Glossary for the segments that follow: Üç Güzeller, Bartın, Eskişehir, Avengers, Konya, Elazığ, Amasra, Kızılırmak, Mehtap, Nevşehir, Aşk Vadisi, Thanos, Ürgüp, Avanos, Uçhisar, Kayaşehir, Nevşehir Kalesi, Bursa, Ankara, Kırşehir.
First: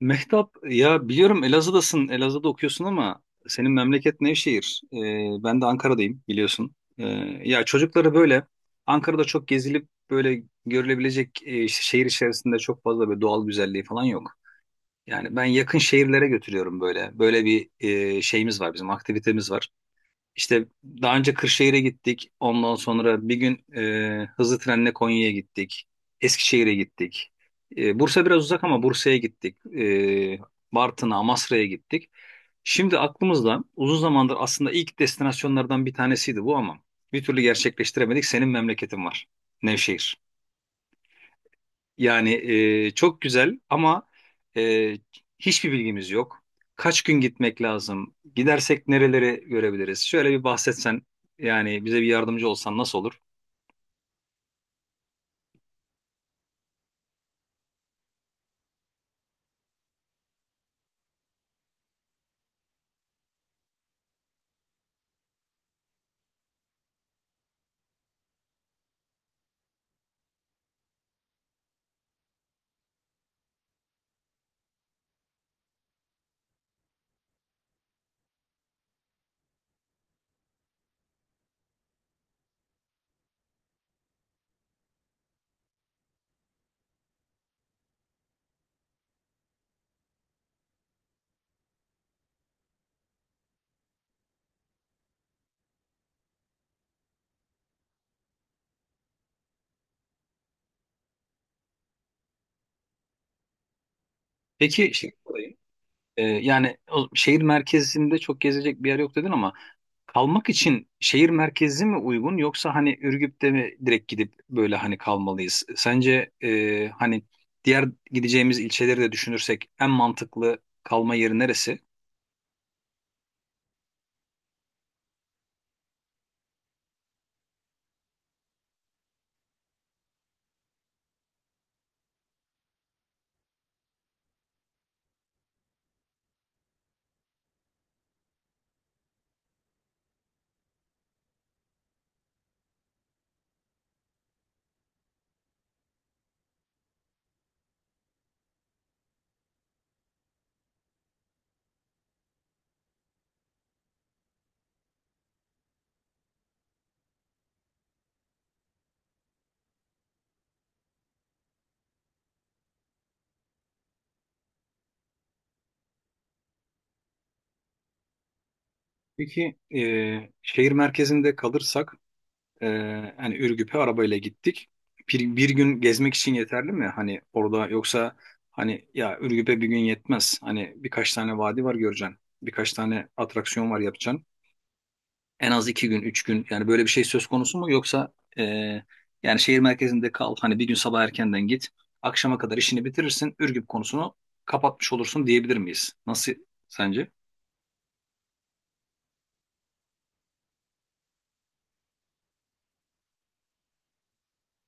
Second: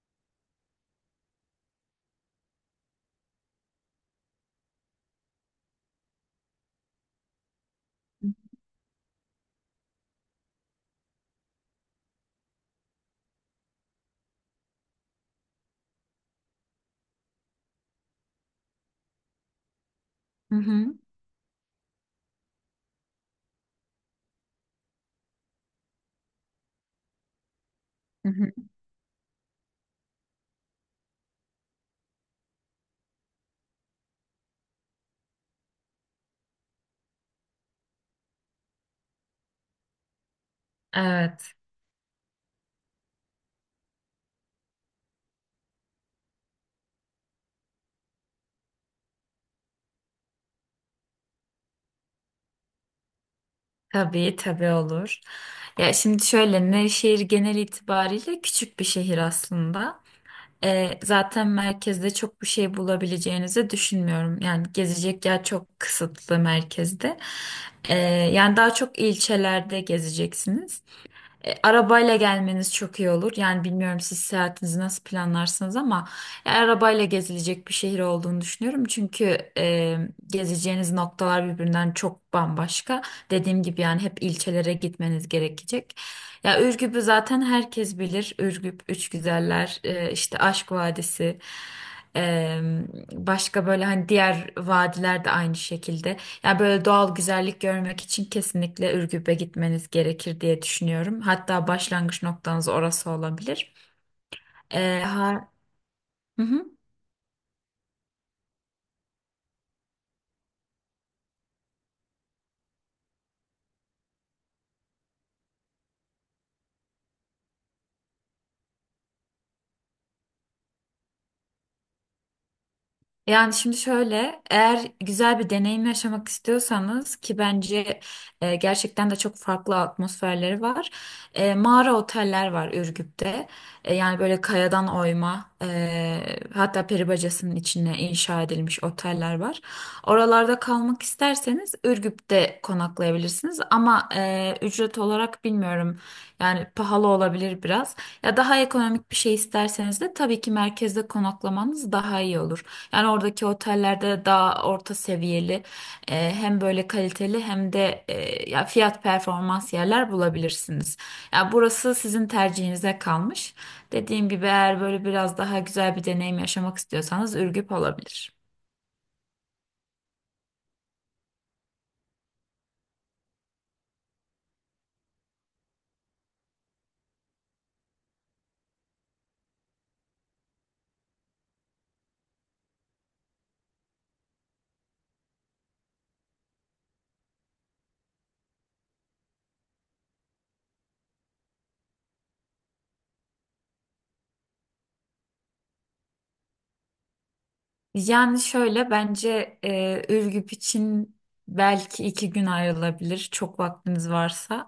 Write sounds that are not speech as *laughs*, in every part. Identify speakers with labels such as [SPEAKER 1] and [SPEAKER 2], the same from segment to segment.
[SPEAKER 1] Mehtap ya biliyorum Elazığ'dasın, Elazığ'da okuyorsun ama senin memleket Nevşehir. Ben de Ankara'dayım biliyorsun. Ya çocukları
[SPEAKER 2] Hı
[SPEAKER 1] böyle Ankara'da çok gezilip böyle görülebilecek işte şehir içerisinde çok fazla böyle doğal güzelliği falan yok. Yani ben yakın şehirlere götürüyorum böyle. Böyle bir şeyimiz var, bizim aktivitemiz var. İşte
[SPEAKER 2] hı,
[SPEAKER 1] daha önce Kırşehir'e gittik. Ondan sonra bir gün hızlı trenle Konya'ya gittik. Eskişehir'e gittik. Bursa
[SPEAKER 2] hı
[SPEAKER 1] biraz
[SPEAKER 2] hı.
[SPEAKER 1] uzak ama Bursa'ya gittik. Bartın'a, Amasra'ya gittik. Şimdi aklımızda uzun zamandır aslında ilk destinasyonlardan bir tanesiydi bu ama bir türlü gerçekleştiremedik. Senin memleketin var. Nevşehir.
[SPEAKER 2] Evet,
[SPEAKER 1] Yani çok güzel ama e, hiçbir bilgimiz yok. Kaç gün gitmek lazım? Gidersek nereleri görebiliriz? Şöyle bir bahsetsen yani bize bir yardımcı olsan nasıl olur?
[SPEAKER 2] tabii tabii olur. Ya şimdi şöyle Nevşehir genel itibariyle küçük bir şehir aslında. Zaten merkezde çok bir şey bulabileceğinizi düşünmüyorum. Yani gezecek yer çok kısıtlı merkezde. Ee, Yani daha çok ilçelerde gezeceksiniz. Arabayla gelmeniz çok iyi olur. Yani bilmiyorum siz seyahatinizi nasıl planlarsınız ama arabayla gezilecek bir şehir olduğunu düşünüyorum. Çünkü gezeceğiniz noktalar birbirinden çok bambaşka. Dediğim gibi yani hep ilçelere gitmeniz gerekecek. Ya Ürgüp'ü zaten herkes bilir. Ürgüp, Üç Güzeller, işte Aşk Vadisi. e, Başka böyle hani diğer vadiler de aynı şekilde. Ya böyle doğal güzellik görmek için kesinlikle Ürgüp'e gitmeniz gerekir diye düşünüyorum. Hatta başlangıç noktanız orası olabilir.
[SPEAKER 1] Peki
[SPEAKER 2] Ee,
[SPEAKER 1] şey
[SPEAKER 2] ha,
[SPEAKER 1] sorayım.
[SPEAKER 2] hı hı.
[SPEAKER 1] Yani o, şehir merkezinde çok gezecek bir yer yok dedin ama kalmak için şehir merkezi mi uygun, yoksa hani Ürgüp'te mi direkt gidip böyle hani kalmalıyız? Sence hani diğer gideceğimiz ilçeleri de düşünürsek en mantıklı kalma yeri neresi?
[SPEAKER 2] Yani şimdi şöyle, eğer güzel bir deneyim yaşamak istiyorsanız ki bence gerçekten de çok farklı atmosferleri var. Mağara oteller var Ürgüp'te. Yani böyle kayadan oyma, hatta peri bacasının içine inşa edilmiş oteller var. Oralarda kalmak isterseniz Ürgüp'te konaklayabilirsiniz. Ama ücret olarak bilmiyorum. Yani pahalı olabilir biraz. Ya daha ekonomik bir şey isterseniz de tabii ki merkezde konaklamanız daha iyi olur. Yani oradaki otellerde daha orta seviyeli hem böyle kaliteli hem de ya fiyat performans yerler bulabilirsiniz. Ya burası sizin tercihinize kalmış. Dediğim gibi eğer böyle biraz daha güzel bir deneyim yaşamak istiyorsanız Ürgüp olabilir.
[SPEAKER 1] Peki şehir merkezinde kalırsak e, hani Ürgüp'e arabayla gittik. Bir gün gezmek için yeterli mi? Hani orada, yoksa hani ya Ürgüp'e bir gün yetmez. Hani birkaç tane vadi var, göreceksin. Birkaç tane atraksiyon var, yapacaksın. En az 2 gün, 3 gün, yani böyle bir şey söz konusu mu? Yoksa yani şehir merkezinde kal. Hani bir gün sabah erkenden git. Akşama kadar işini bitirirsin. Ürgüp konusunu kapatmış olursun diyebilir miyiz? Nasıl sence?
[SPEAKER 2] Yani şöyle bence Ürgüp için belki iki gün ayrılabilir çok vaktiniz varsa.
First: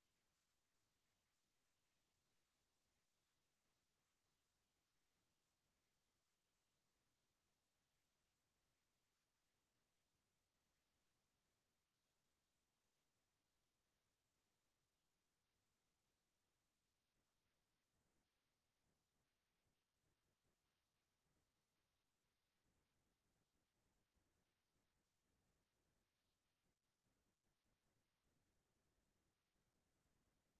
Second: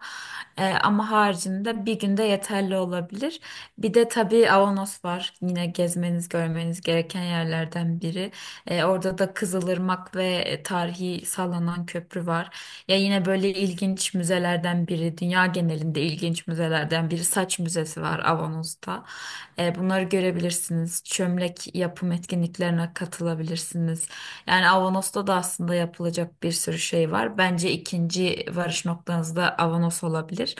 [SPEAKER 2] Ama haricinde bir günde yeterli olabilir. Bir de tabii Avanos var yine gezmeniz görmeniz gereken yerlerden biri. Orada da Kızılırmak ve tarihi sallanan köprü var. Ya yine böyle ilginç müzelerden biri, dünya genelinde ilginç müzelerden biri saç müzesi var Avanos'ta. Bunları görebilirsiniz. Çömlek yapım etkinliklerine katılabilirsiniz. Yani Avanos'ta da aslında yapılacak bir sürü şey var. Bence ikinci varış noktanız da Avanos olabilir.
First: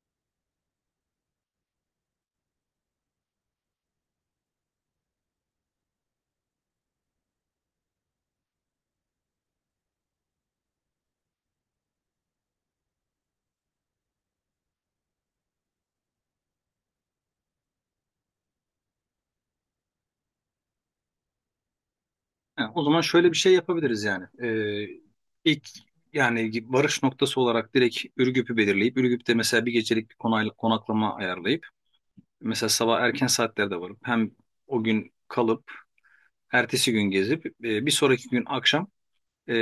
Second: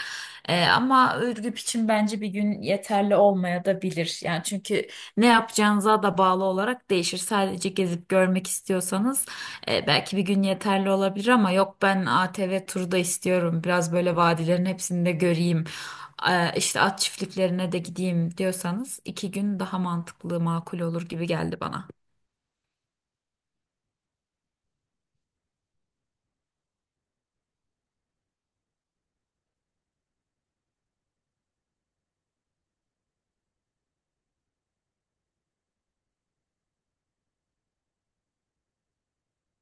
[SPEAKER 2] Ama Ürgüp için bence bir gün yeterli olmaya da bilir. Yani çünkü ne yapacağınıza da bağlı olarak değişir. Sadece gezip görmek istiyorsanız belki bir gün yeterli olabilir ama yok ben ATV turu da istiyorum. Biraz böyle vadilerin hepsini de göreyim, işte at çiftliklerine de gideyim diyorsanız iki gün daha mantıklı, makul olur gibi geldi bana.
[SPEAKER 1] Ha, o zaman şöyle bir şey yapabiliriz yani. İlk yani varış noktası olarak direkt Ürgüp'ü belirleyip Ürgüp'te mesela bir gecelik bir konaklama ayarlayıp mesela sabah erken saatlerde varıp hem o gün kalıp ertesi gün gezip bir sonraki gün akşam e,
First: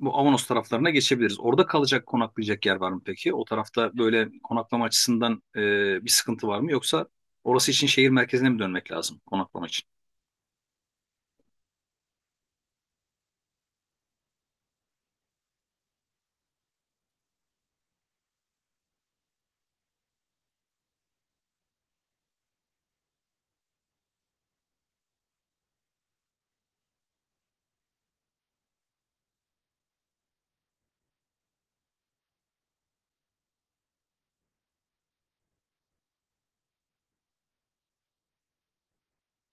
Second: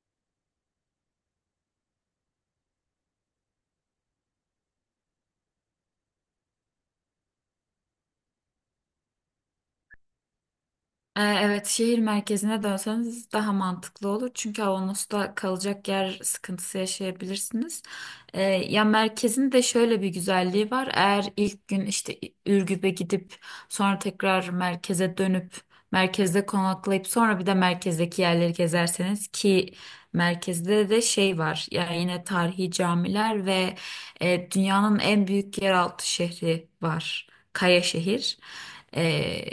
[SPEAKER 1] bu Avanos taraflarına geçebiliriz. Orada kalacak konaklayacak yer var mı peki? O tarafta böyle konaklama açısından bir sıkıntı var mı? Yoksa orası için şehir merkezine mi dönmek lazım konaklama için?
[SPEAKER 2] Evet, şehir merkezine dönseniz daha mantıklı olur. Çünkü Avanos'ta kalacak yer sıkıntısı yaşayabilirsiniz. Ya merkezin de şöyle bir güzelliği var. Eğer ilk gün işte Ürgüp'e gidip sonra tekrar merkeze dönüp merkezde konaklayıp sonra bir de merkezdeki yerleri gezerseniz ki merkezde de şey var. Yani yine tarihi camiler ve dünyanın en büyük yeraltı şehri var. Kayaşehir. Şehir. Ee,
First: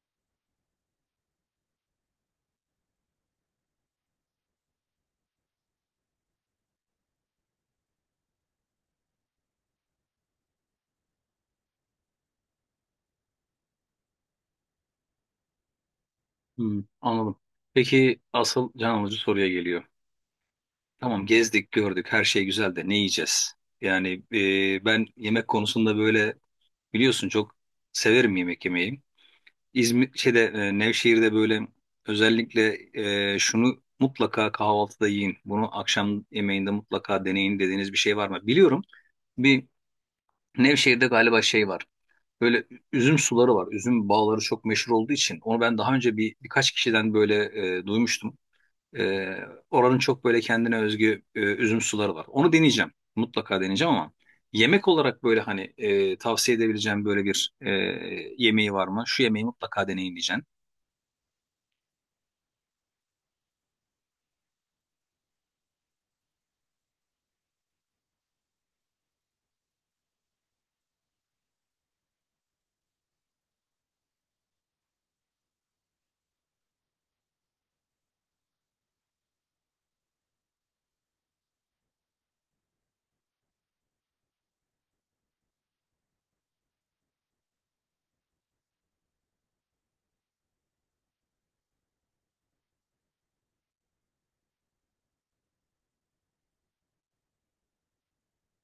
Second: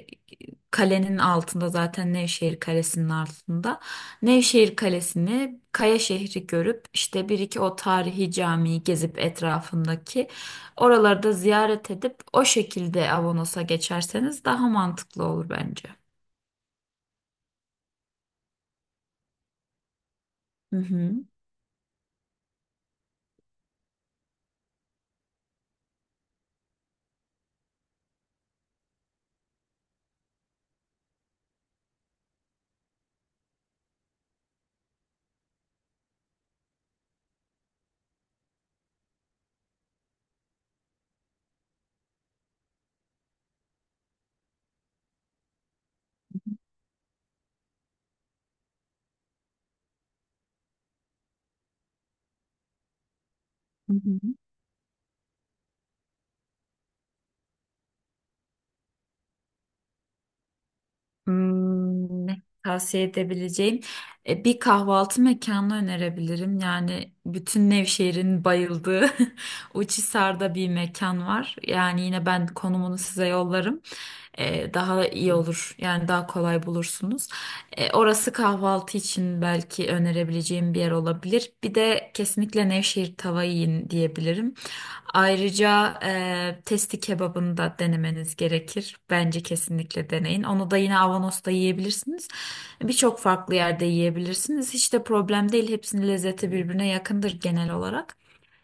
[SPEAKER 2] Kalenin altında zaten, Nevşehir Kalesi'nin altında. Nevşehir Kalesi'ni, Kaya şehri görüp işte bir iki o tarihi camiyi gezip etrafındaki oralarda ziyaret edip o şekilde Avanos'a geçerseniz daha mantıklı olur bence.
[SPEAKER 1] Hmm, anladım. Peki asıl can alıcı soruya geliyor.
[SPEAKER 2] Hı hı.
[SPEAKER 1] Tamam, gezdik gördük her şey güzel de ne yiyeceğiz? Yani ben yemek konusunda böyle biliyorsun çok severim yemek yemeyi. İzmir şeyde Nevşehir'de böyle özellikle şunu mutlaka kahvaltıda yiyin. Bunu akşam yemeğinde mutlaka deneyin dediğiniz bir şey var mı? Biliyorum, bir Nevşehir'de galiba şey var. Böyle üzüm suları var. Üzüm bağları çok meşhur olduğu için onu ben daha önce birkaç kişiden böyle duymuştum. Ee, Oranın çok böyle kendine özgü üzüm suları var. Onu deneyeceğim. Mutlaka
[SPEAKER 2] Hı
[SPEAKER 1] deneyeceğim ama
[SPEAKER 2] hı.
[SPEAKER 1] yemek olarak böyle hani tavsiye edebileceğim böyle bir yemeği var mı? Şu yemeği mutlaka deneyin diyeceğim.
[SPEAKER 2] Hmm, ne tavsiye edebileceğim. Bir kahvaltı mekanı önerebilirim. Yani bütün Nevşehir'in bayıldığı *laughs* Uçhisar'da bir mekan var. Yani yine ben konumunu size yollarım. Daha iyi olur. Yani daha kolay bulursunuz. Orası kahvaltı için belki önerebileceğim bir yer olabilir. Bir de kesinlikle Nevşehir tava yiyin diyebilirim. Ayrıca testi kebabını da denemeniz gerekir. Bence kesinlikle deneyin. Onu da yine Avanos'ta yiyebilirsiniz. Birçok farklı yerde yiyebilirsiniz. Hiç de problem değil. Hepsinin lezzeti birbirine yakındır genel olarak.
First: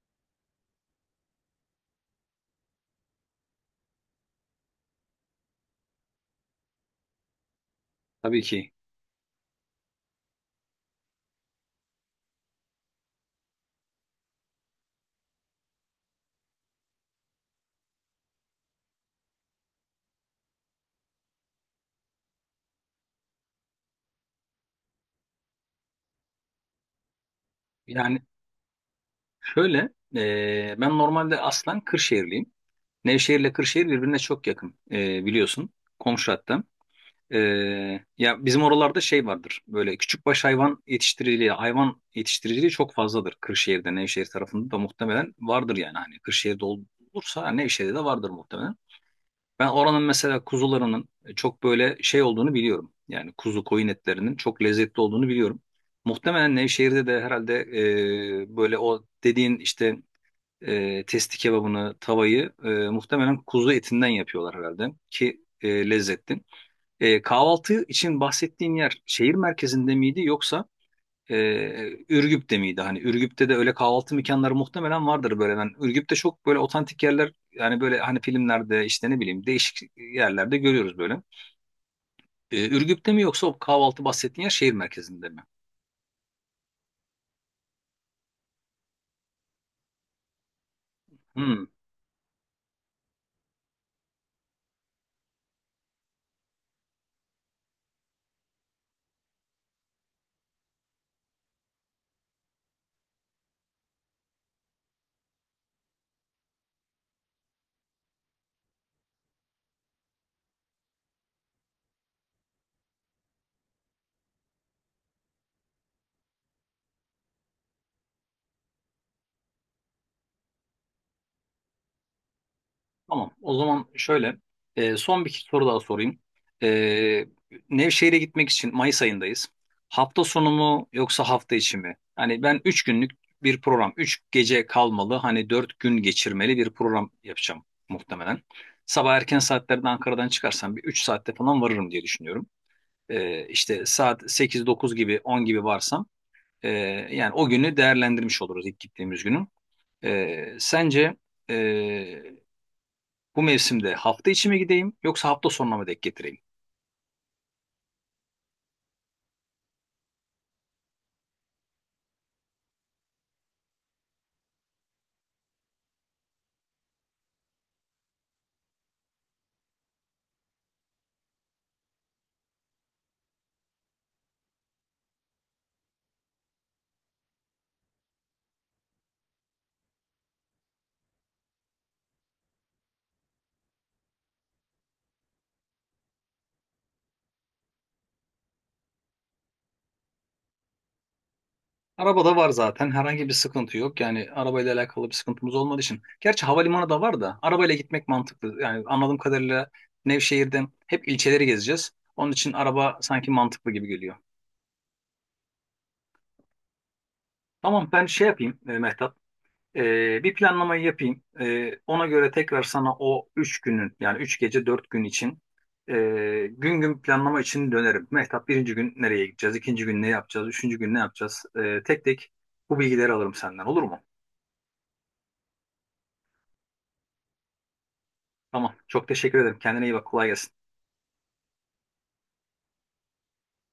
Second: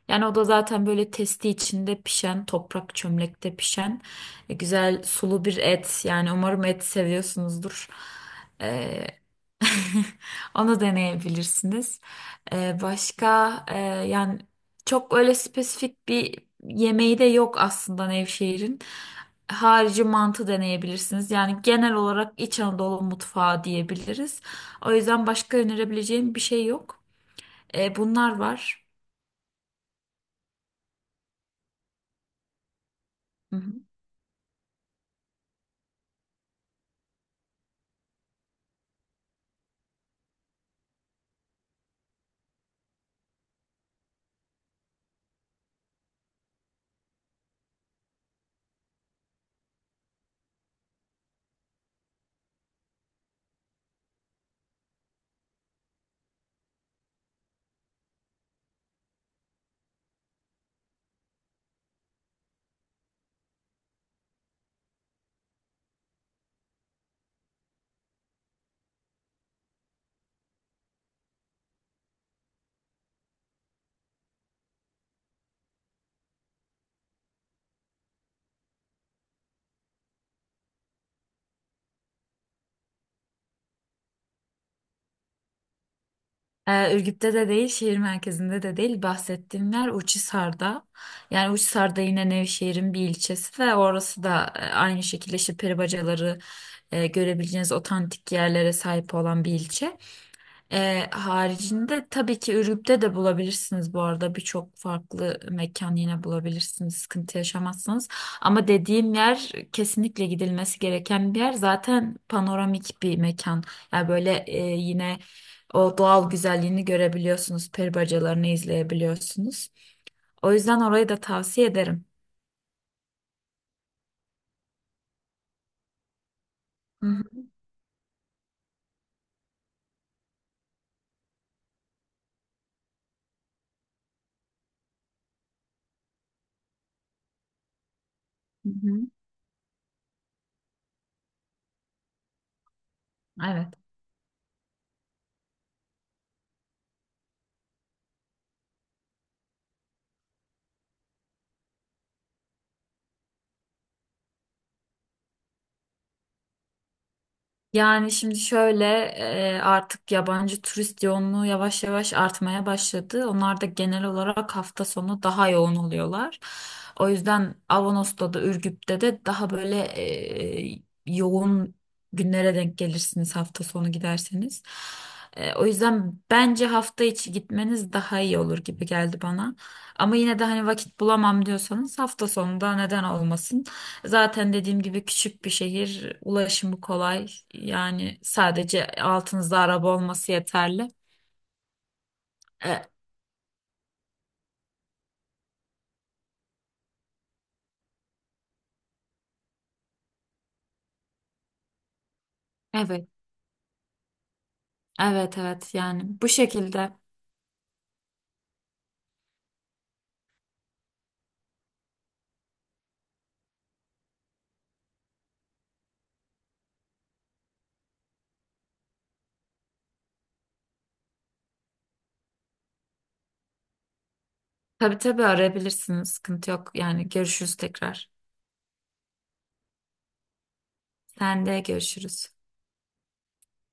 [SPEAKER 2] Yani o da zaten böyle testi içinde pişen, toprak çömlekte pişen güzel sulu bir et. Yani umarım et seviyorsunuzdur.
[SPEAKER 1] Tabii ki.
[SPEAKER 2] Ee, *laughs* onu deneyebilirsiniz. Ee, başka e, Yani çok öyle spesifik bir yemeği de yok aslında Nevşehir'in. Harici mantı deneyebilirsiniz. Yani genel olarak İç Anadolu mutfağı diyebiliriz. O yüzden başka önerebileceğim bir şey yok.
[SPEAKER 1] Yani
[SPEAKER 2] Bunlar var.
[SPEAKER 1] şöyle ben normalde aslen Kırşehirliyim. Nevşehir ile
[SPEAKER 2] Hı hı.
[SPEAKER 1] Kırşehir birbirine çok yakın biliyorsun. Komşu hatta. Ya bizim oralarda şey vardır. Böyle küçükbaş hayvan yetiştiriciliği, hayvan yetiştiriciliği çok fazladır. Kırşehir'de, Nevşehir tarafında da muhtemelen vardır yani. Hani Kırşehir'de olursa Nevşehir'de de vardır muhtemelen. Ben oranın mesela kuzularının çok böyle şey olduğunu biliyorum. Yani kuzu koyun etlerinin çok lezzetli olduğunu biliyorum. Muhtemelen Nevşehir'de de herhalde böyle o dediğin işte testi kebabını, tavayı muhtemelen kuzu etinden yapıyorlar herhalde ki lezzetli. Kahvaltı için bahsettiğin yer şehir merkezinde miydi, yoksa e, Ürgüp'te miydi? Hani Ürgüp'te de öyle kahvaltı mekanları muhtemelen vardır böyle. Ben Ürgüp'te çok böyle otantik yerler, yani böyle hani filmlerde işte ne bileyim değişik yerlerde görüyoruz böyle. Ürgüp'te mi, yoksa o kahvaltı bahsettiğin yer şehir merkezinde mi?
[SPEAKER 2] Ürgüp'te de değil, şehir merkezinde de değil. Bahsettiğim yer Uçhisar'da. Yani
[SPEAKER 1] Hmm.
[SPEAKER 2] Uçhisar'da yine Nevşehir'in bir ilçesi ve orası da aynı şekilde işte peribacaları görebileceğiniz otantik yerlere sahip olan bir ilçe. Haricinde tabii ki Ürgüp'te de bulabilirsiniz, bu arada birçok farklı mekan yine bulabilirsiniz sıkıntı yaşamazsınız ama dediğim yer kesinlikle gidilmesi gereken bir yer, zaten panoramik bir mekan yani böyle yine o doğal güzelliğini görebiliyorsunuz, peri bacalarını izleyebiliyorsunuz, o yüzden orayı da tavsiye ederim.
[SPEAKER 1] Tamam. O zaman şöyle son bir soru daha sorayım.
[SPEAKER 2] Hı
[SPEAKER 1] E,
[SPEAKER 2] hı.
[SPEAKER 1] Nevşehir'e gitmek için Mayıs ayındayız. Hafta sonu mu, yoksa hafta içi mi? Hani ben 3 günlük bir program, 3 gece kalmalı, hani 4 gün geçirmeli bir program yapacağım muhtemelen.
[SPEAKER 2] Hı hı.
[SPEAKER 1] Sabah erken saatlerde Ankara'dan çıkarsam bir 3 saatte falan varırım diye düşünüyorum.
[SPEAKER 2] Evet.
[SPEAKER 1] İşte saat sekiz dokuz gibi 10 gibi varsam e, yani o günü değerlendirmiş oluruz, ilk gittiğimiz günü. Sence e, bu mevsimde hafta içi mi gideyim, yoksa hafta sonuna mı denk getireyim?
[SPEAKER 2] Yani şimdi şöyle artık yabancı turist yoğunluğu yavaş yavaş artmaya başladı. Onlar da genel olarak hafta sonu daha yoğun oluyorlar. O yüzden Avanos'ta da Ürgüp'te de daha böyle yoğun günlere denk gelirsiniz hafta sonu giderseniz. O yüzden bence hafta içi gitmeniz daha iyi olur gibi geldi bana. Ama yine de hani vakit bulamam diyorsanız hafta sonunda neden olmasın? Zaten dediğim gibi küçük bir şehir, ulaşımı kolay. Yani sadece altınızda araba olması yeterli.
[SPEAKER 1] Arabada var
[SPEAKER 2] E,
[SPEAKER 1] zaten, herhangi bir sıkıntı yok. Yani arabayla alakalı bir sıkıntımız olmadığı için. Gerçi havalimanı da var da arabayla gitmek mantıklı. Yani anladığım kadarıyla Nevşehir'den hep ilçeleri gezeceğiz. Onun için araba
[SPEAKER 2] evet,
[SPEAKER 1] sanki mantıklı gibi geliyor.
[SPEAKER 2] evet, evet. Yani bu şekilde.
[SPEAKER 1] Tamam, ben şey yapayım Mehtap. Bir planlamayı yapayım. Ona göre tekrar sana o 3 günün yani 3 gece 4 gün için e, gün gün planlama için dönerim. Mehtap, birinci gün nereye gideceğiz? İkinci gün ne yapacağız? Üçüncü gün ne yapacağız? Tek tek bu bilgileri alırım senden, olur mu?
[SPEAKER 2] Tabii tabii arayabilirsiniz. Sıkıntı yok. Yani görüşürüz tekrar.
[SPEAKER 1] Tamam. Çok teşekkür ederim. Kendine iyi bak. Kolay gelsin.
[SPEAKER 2] Sen de görüşürüz.